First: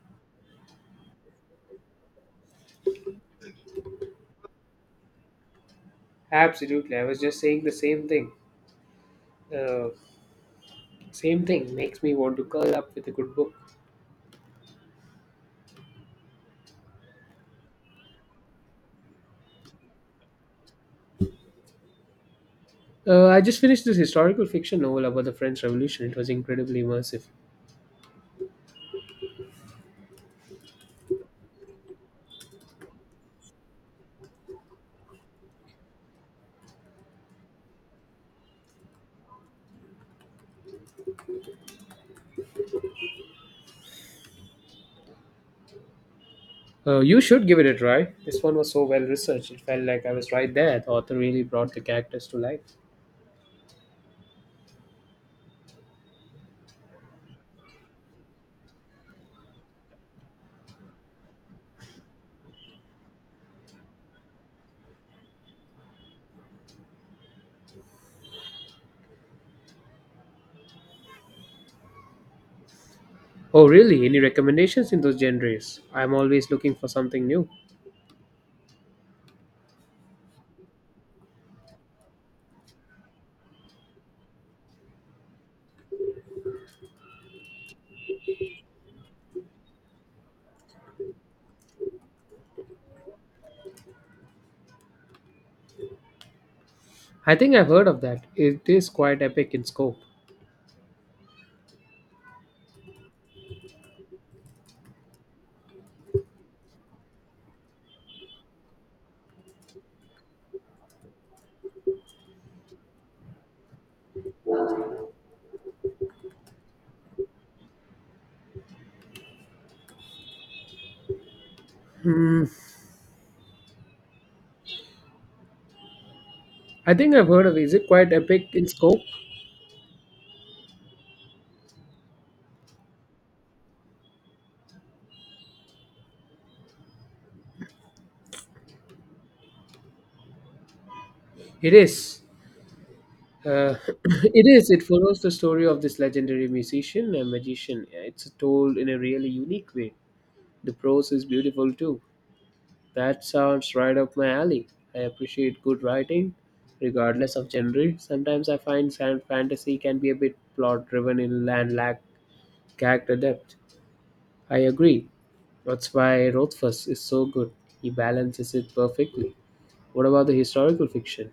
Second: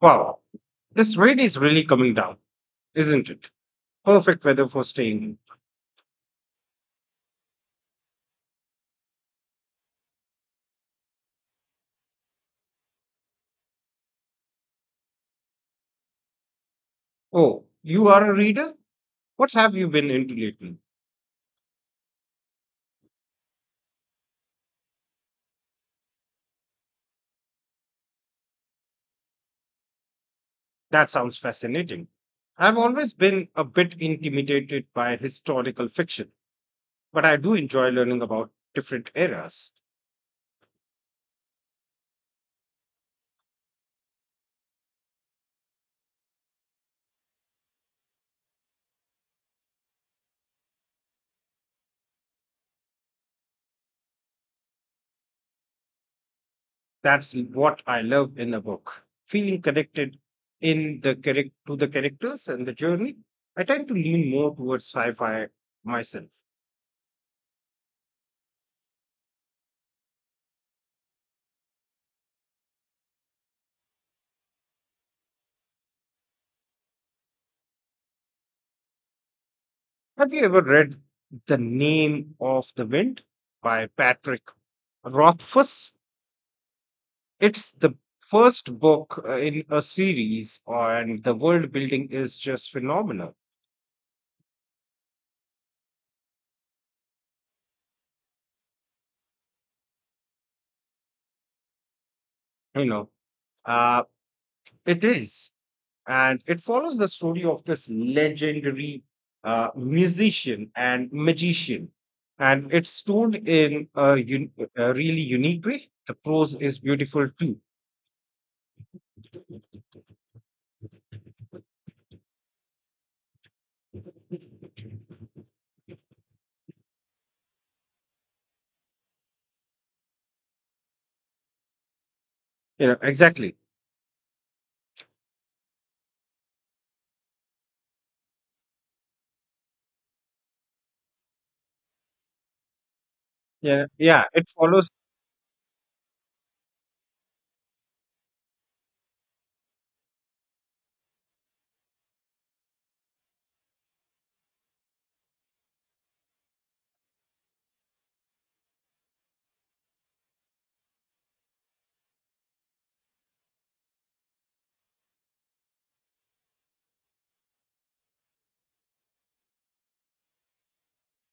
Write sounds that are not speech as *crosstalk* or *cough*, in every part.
Wow, this rain is really coming down, isn't it? Perfect weather for staying. Absolutely. I was just saying the same thing. Uh, Same thing makes me want to curl up with a good book. Oh, you are a reader? What have you been into lately? I just finished this historical fiction novel about the French Revolution. It was incredibly immersive. That sounds fascinating. I've always been a bit intimidated by historical fiction, but I do enjoy learning about different eras. You should give it a try. This one was so well researched. It felt like I was right there. The author really brought the characters to life. That's what I love in a book. Feeling connected to the characters and the journey. I tend to lean more towards sci-fi myself. Oh, really? Any recommendations in those genres? I'm always looking for something new. Have you ever read The Name of the Wind by Patrick Rothfuss? It's the first book in a series, and the world building is just phenomenal. I think I've heard of that. It is quite epic in scope. You know, uh, it is. And it follows the story of this legendary musician and magician. And it's told in a really unique way. The prose is beautiful too. You I think I've heard of Is it quite epic in scope? know, exactly. It is. Uh, Yeah, yeah, *clears throat* it it is. It follows follows the story of this legendary musician and magician. Yeah, it's told in a really unique way. The prose is beautiful too. That sounds right up my alley. I appreciate good writing, regardless of genre. Sometimes I find fantasy can be a bit plot driven in and lack character depth. I agree. That's why Rothfuss is so good. He balances it perfectly. What about the historical fiction?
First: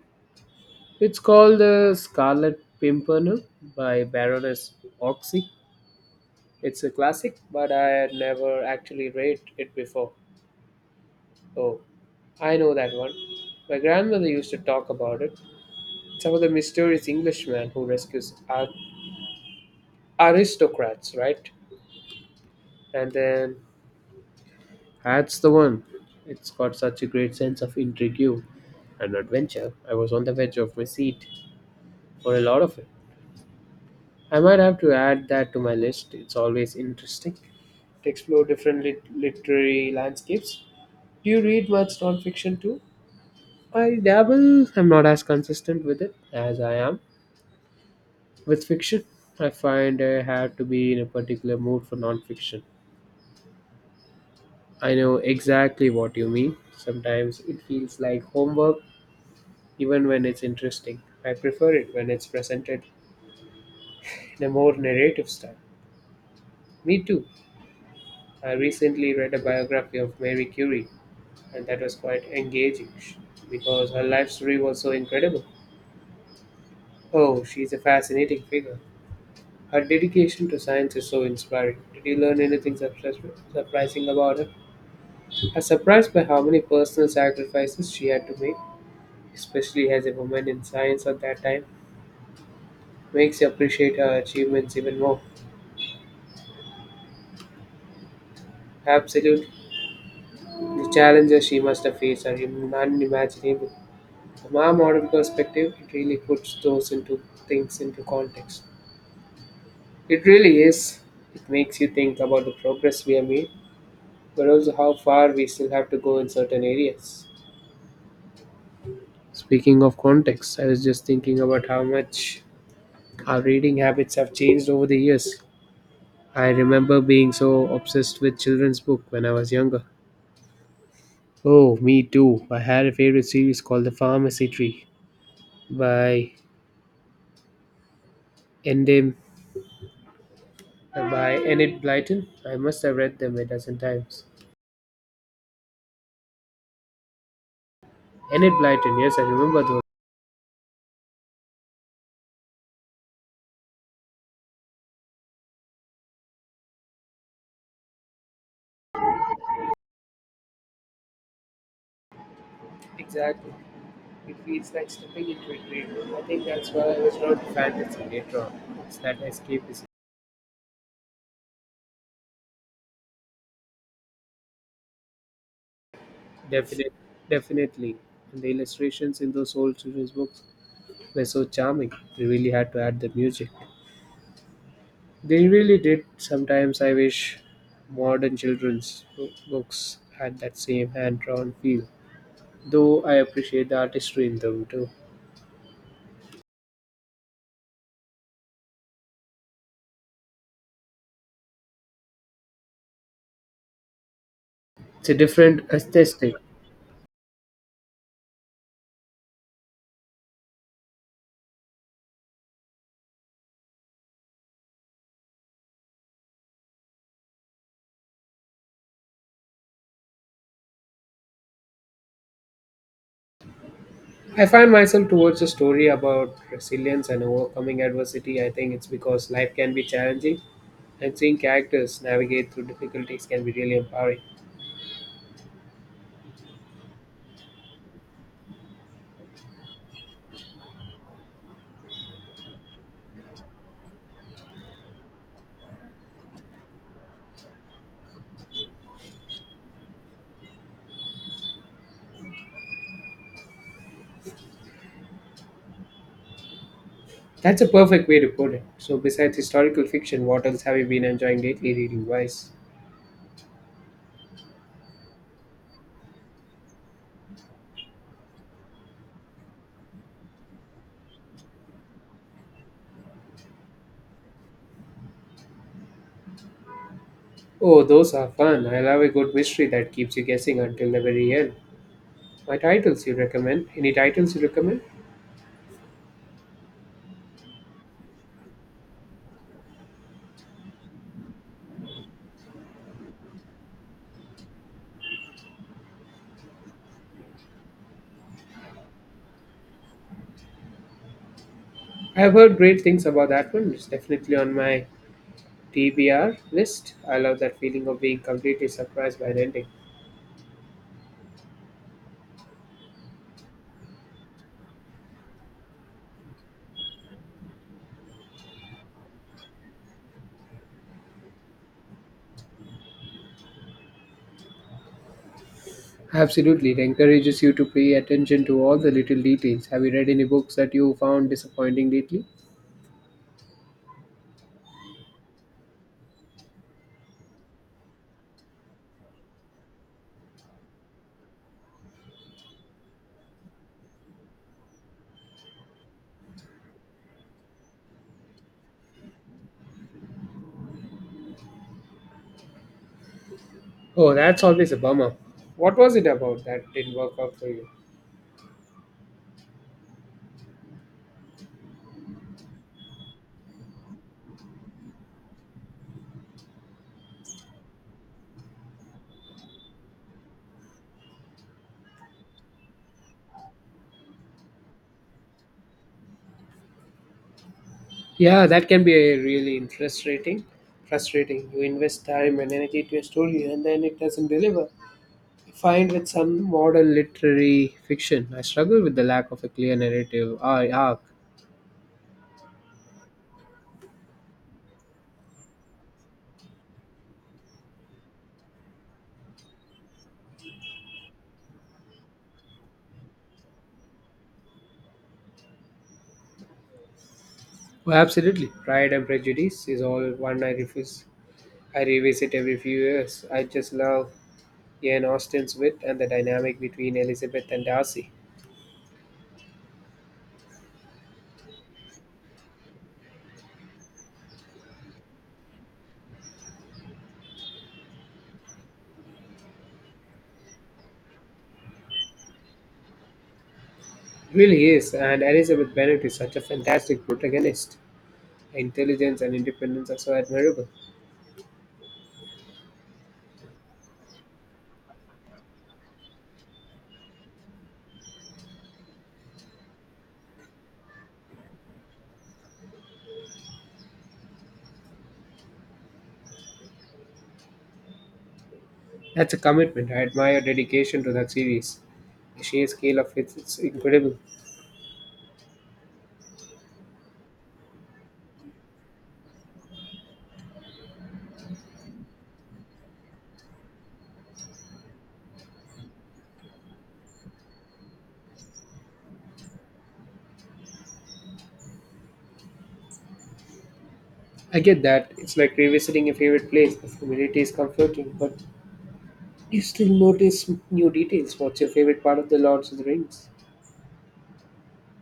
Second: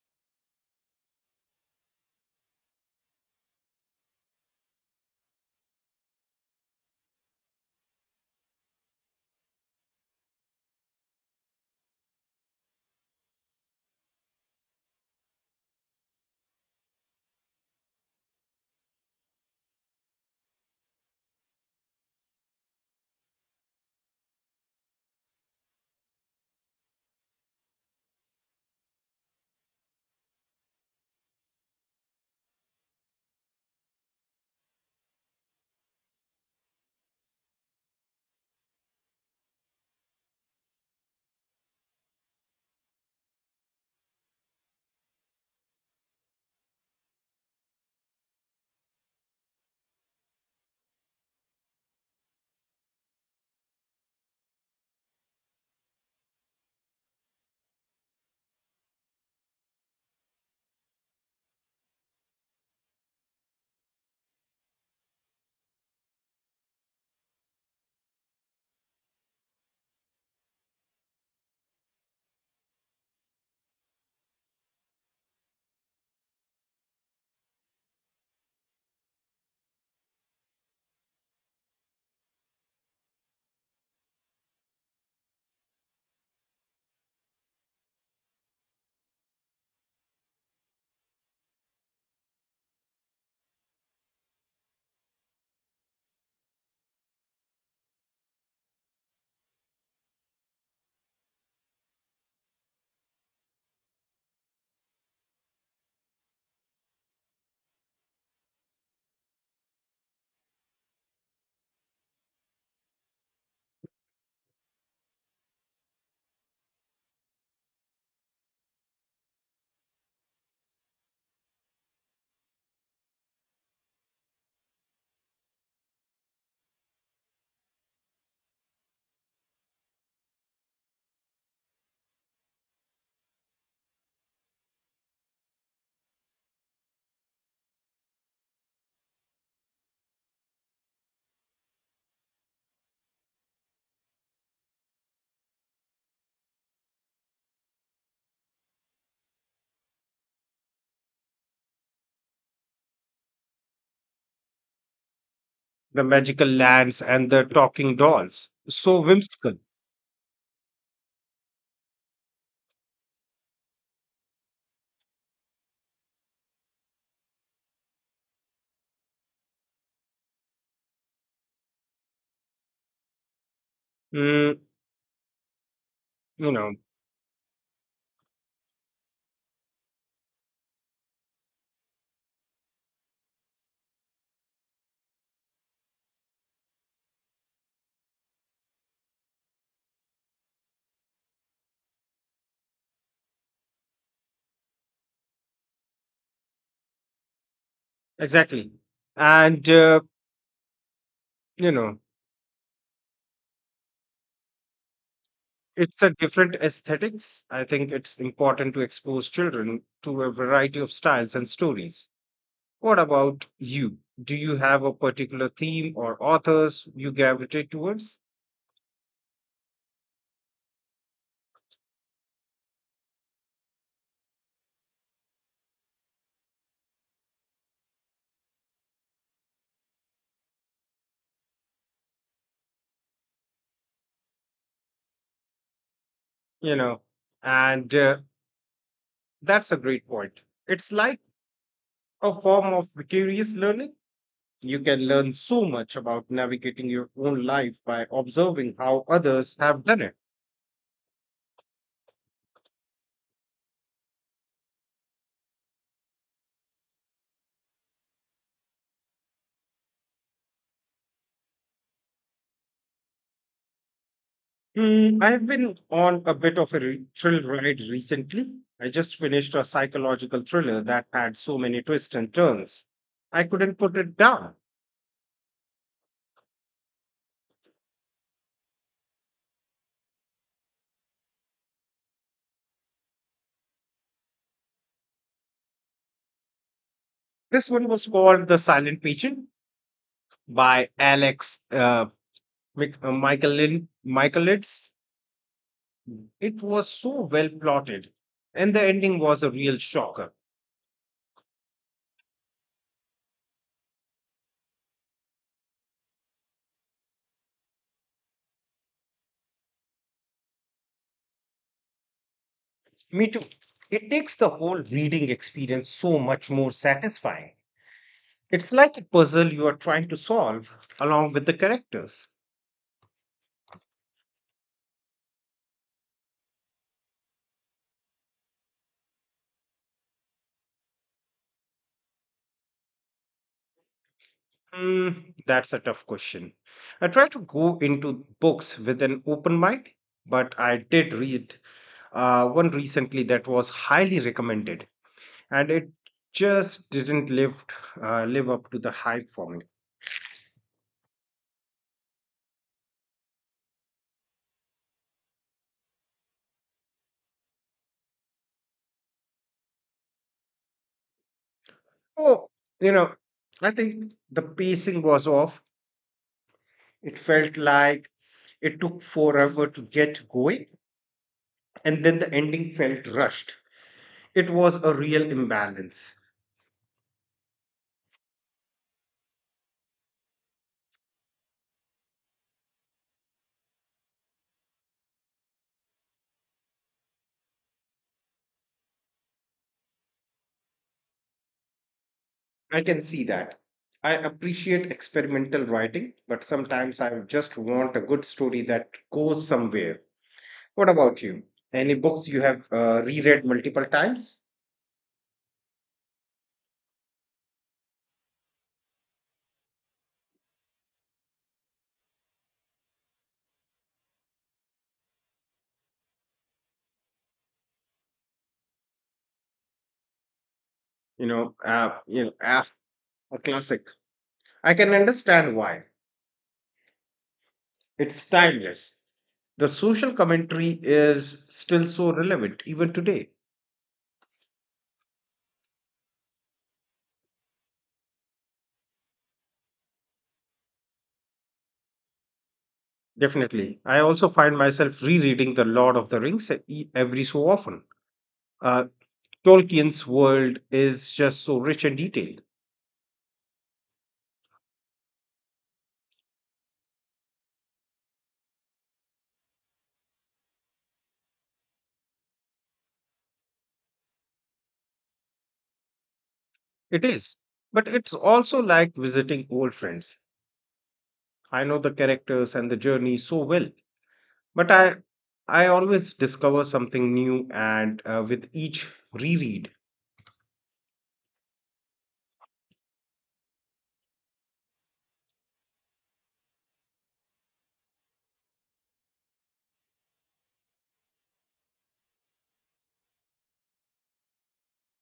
It's called The Scarlet Pimpernel by Baroness Oxy. It's a classic, but I had never actually read it before. Oh, I know that one. My grandmother used to talk about it. It's about the mysterious Englishman who rescues aristocrats, right? And then that's the one. It's got such a great sense of intrigue and adventure. I was on the edge of my seat for a lot of it. I might have to add that to my list. It's always interesting to explore different literary landscapes. Do you read much nonfiction too? I dabble. I'm not as consistent with it as I am with fiction. I find I have to be in a particular mood for nonfiction. I know exactly what you mean. Sometimes it feels like homework, even when it's interesting. I prefer it when it's presented in a more narrative style. Me too. I recently read a biography of Mary Curie, and that was quite engaging because her life story was so incredible. Oh, she's a fascinating figure. Her dedication to science is so inspiring. Did you learn anything surprising about her? I was surprised by how many personal sacrifices she had to make, especially as a woman in science at that time. Makes you appreciate her achievements even more. Absolutely. The challenges she must have faced are unimaginable. From our modern perspective, it really puts those into things into context. It really is. It makes you think about the progress we have made but also how far we still have to go in certain areas. Speaking of context, I was just thinking about how much our reading habits have changed over the years. I remember being so obsessed with children's books when I was younger. Oh, me too. I had a favorite series called The Pharmacy Tree by Endem by Enid Blyton. I must have read them a dozen times. Enid Blyton, yes, I remember those. the magical lands and the talking dolls. So whimsical. Exactly. It feels like stepping into a dream. I think that's why I was drawn to fantasy later on. It's that escapism. Mm, you know, Definite, definitely. And the illustrations in those old children's books were so charming. They really had to add the music. They really did. Sometimes I wish modern children's books had that same hand drawn feel. Though I appreciate the artistry in them too. exactly. And, uh, you know, It's a different it's a aesthetic. different aesthetics. I think it's important to expose children to a variety of styles and stories. What about you? Do you have a particular theme or authors you gravitate towards? I find myself towards a story about resilience and overcoming adversity. I think it's because life can be challenging and seeing characters navigate through difficulties can be really empowering. You know, and that's a great point. It's like a form of vicarious learning. You can learn so much about navigating your own life by observing how others have done it. That's a perfect way to put it. So, besides historical fiction, what else have you been enjoying lately reading wise? I've been on a bit of a thrill ride recently. I just finished a psychological thriller that had so many twists and turns. I couldn't put it down. Oh, those are fun. I love a good mystery that keeps you guessing until the very end. My titles you recommend? Any titles you recommend? This one was called The Silent Patient by Alex Michaelides. It was so well plotted, and the ending was a real shocker. I've heard great things about that one. It's definitely on my TBR list. I love that feeling of being completely surprised by an ending. Me too. It takes the whole reading experience so much more satisfying. It's like a puzzle you are trying to solve along with the characters. Absolutely, it encourages you to pay attention to all the little details. Have you read any books that you found disappointing lately? Hmm, that's a tough question. I try to go into books with an open mind, but I did read one recently that was highly recommended, and it just didn't live live up to the hype for me. Oh, that's always a bummer. What was it about that didn't work out for you? Oh, you know, I think the pacing was off. It felt like it took forever to get going, and then the ending felt rushed. It was a real imbalance. Yeah, that can be a really Frustrating? Frustrating. You invest time and energy to a story and then it doesn't deliver. I find with some modern literary fiction. I struggle with the lack of a clear narrative arc. I can see that. I appreciate experimental writing, but sometimes I just want a good story that goes somewhere. What about you? Any books you have reread multiple times? Oh, absolutely. Pride and Prejudice is all one I refuse. I revisit every few years. I just love Ian Austen's wit and the dynamic between Elizabeth and Darcy. You know, uh, you know, ah, a classic. I can understand why. It's timeless. The social commentary is still so relevant even today. It really is, and Elizabeth Bennet is such a fantastic protagonist. Her intelligence and independence are so admirable. Definitely. I also find myself rereading The Lord of the Rings every so often. Uh, Tolkien's world is just so rich and detailed. That's a commitment. I admire her dedication to that series. The sheer scale of it is incredible. It is. But it's also like visiting old friends. I know the characters and the journey so well, but I always discover something new and with each reread. I get that. It's like revisiting a favorite place. The familiarity is comforting, but you still notice new details. What's your favorite part of The Lord of the Rings?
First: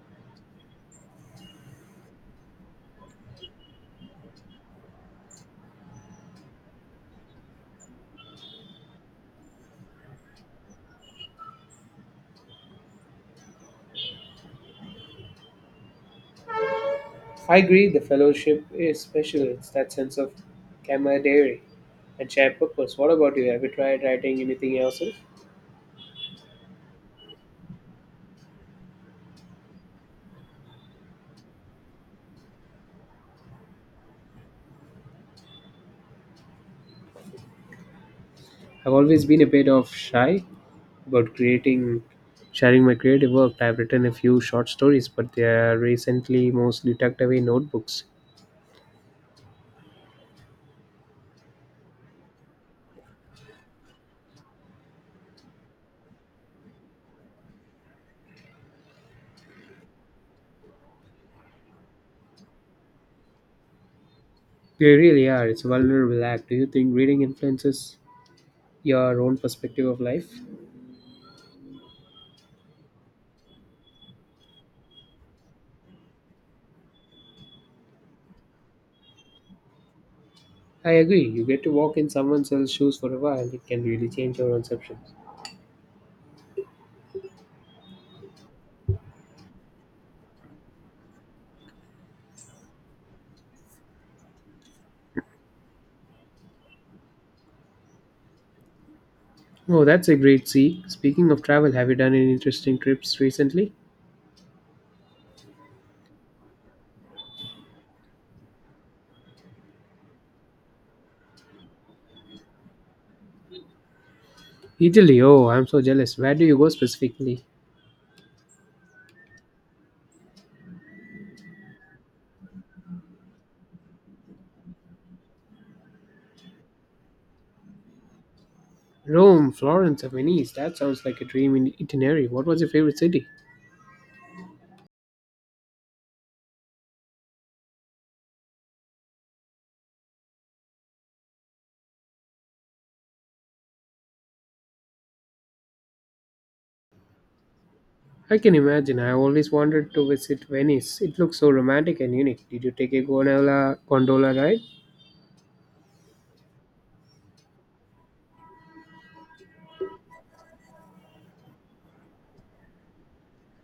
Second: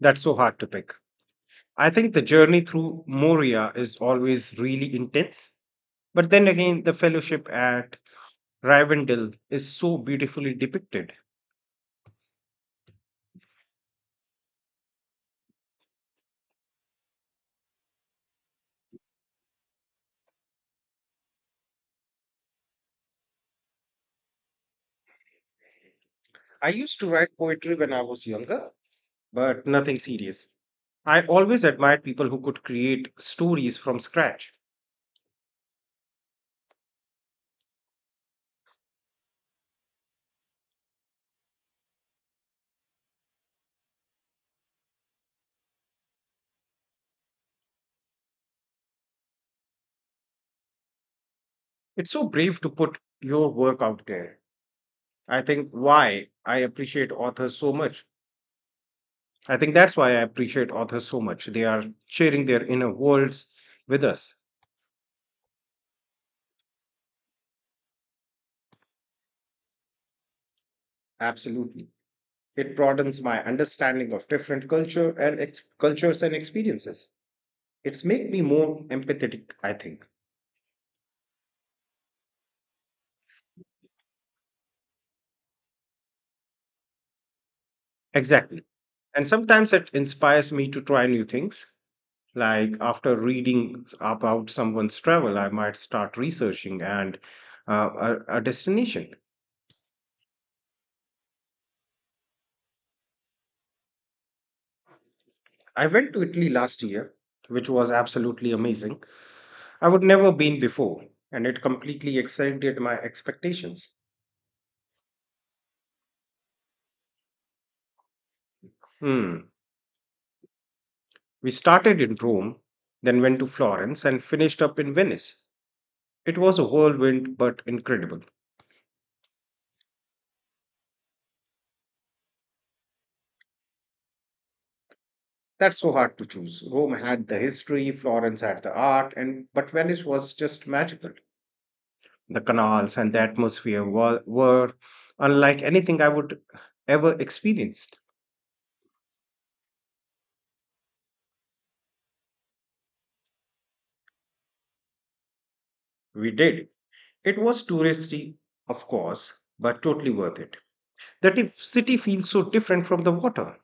That's so hard to pick. I think the journey through Moria is always really intense, but then again the fellowship at Rivendell is so beautifully depicted. I agree the fellowship is special. It's that sense of camaraderie and shared purpose. What about you? Have you tried writing anything yourself? I used to write poetry when I was younger, but nothing serious. I always admired people who could create stories from scratch. I've always been a bit of shy about creating sharing my creative work. I've written a few short stories, but they are recently mostly tucked away in notebooks. It's so brave to put your work out there. I think why I appreciate authors so much. I think that's why I appreciate authors so much. They are sharing their inner worlds with us. They really are. It's a vulnerable act. Do you think reading influences your own perspective of life? Absolutely. It broadens my understanding of different cultures and experiences. It's made me more empathetic, I think. I agree. You get to walk in someone else's shoes for a while. It can really change your conceptions. Exactly. And sometimes it inspires me to try new things. Like after reading about someone's travel, I might start researching and a destination. Oh, that's a great see. Speaking of travel, have you done any interesting trips recently? I went to Italy last year, which was absolutely amazing. I would never been before, and it completely exceeded my expectations. Italy, oh, I'm so jealous. Where do you go specifically? Hmm. We started in Rome, then went to Florence, and finished up in Venice. It was a whirlwind, but incredible. Rome, Florence, or Venice. That sounds like a dream in itinerary. What was your favorite city? That's so hard to choose. Rome had the history, Florence had the art, and but Venice was just magical. The canals and the atmosphere were unlike anything I would ever experienced. I can imagine. I always wanted to visit Venice. It looks so romantic and unique. Did you take a gondola ride? We did. It was touristy, of course, but totally worth it. The city feels so different from the water.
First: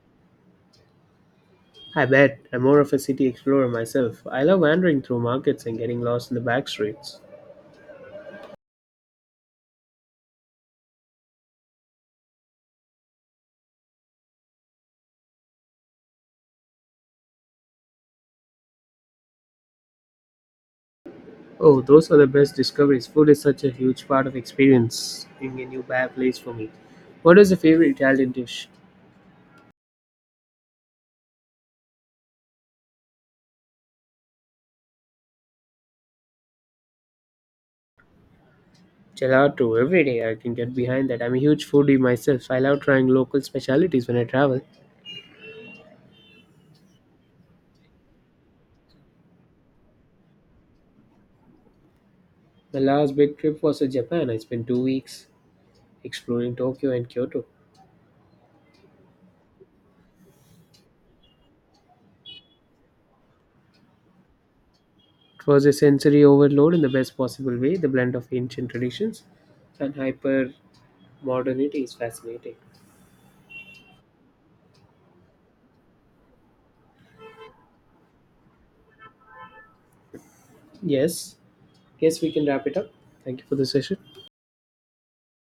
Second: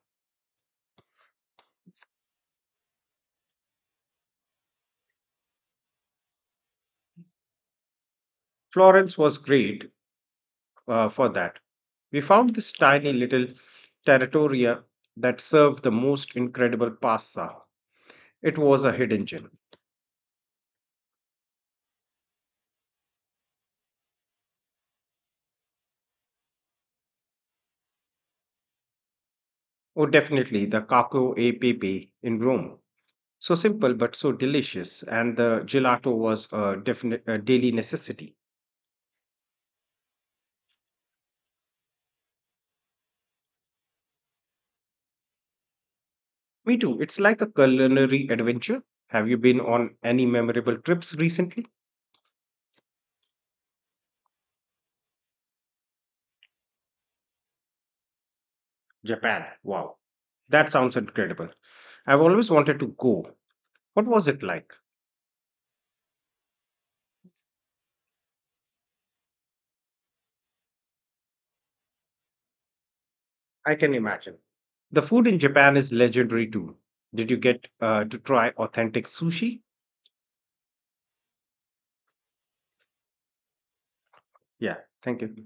I bet. I'm more of a city explorer myself. I love wandering through markets and getting lost in the back streets. Florence was great for that. We found this tiny little territoria that served the most incredible pasta. It was a hidden gem. Oh, those are the best discoveries. Food is such a huge part of experiencing a new place for me. What is your favorite Italian dish? Oh, definitely the Caco e Pepe in Rome. So simple but so delicious, and the gelato was a definite a daily necessity. Gelato every day. I can get behind that. I'm a huge foodie myself. I love trying local specialities when I travel. Me too. It's like a culinary adventure. Have you been on any memorable trips recently? My last big trip was to Japan. I spent 2 weeks exploring Tokyo and Kyoto. Japan. Wow, that sounds incredible. I've always wanted to go. What was it like? It was a sensory overload in the best possible way. The blend of ancient traditions and hyper modernity is fascinating. I can imagine. The food in Japan is legendary too. Did you get to try authentic sushi? Yes, yes, we can wrap it up. Thank you for the session. Yeah. Thank you.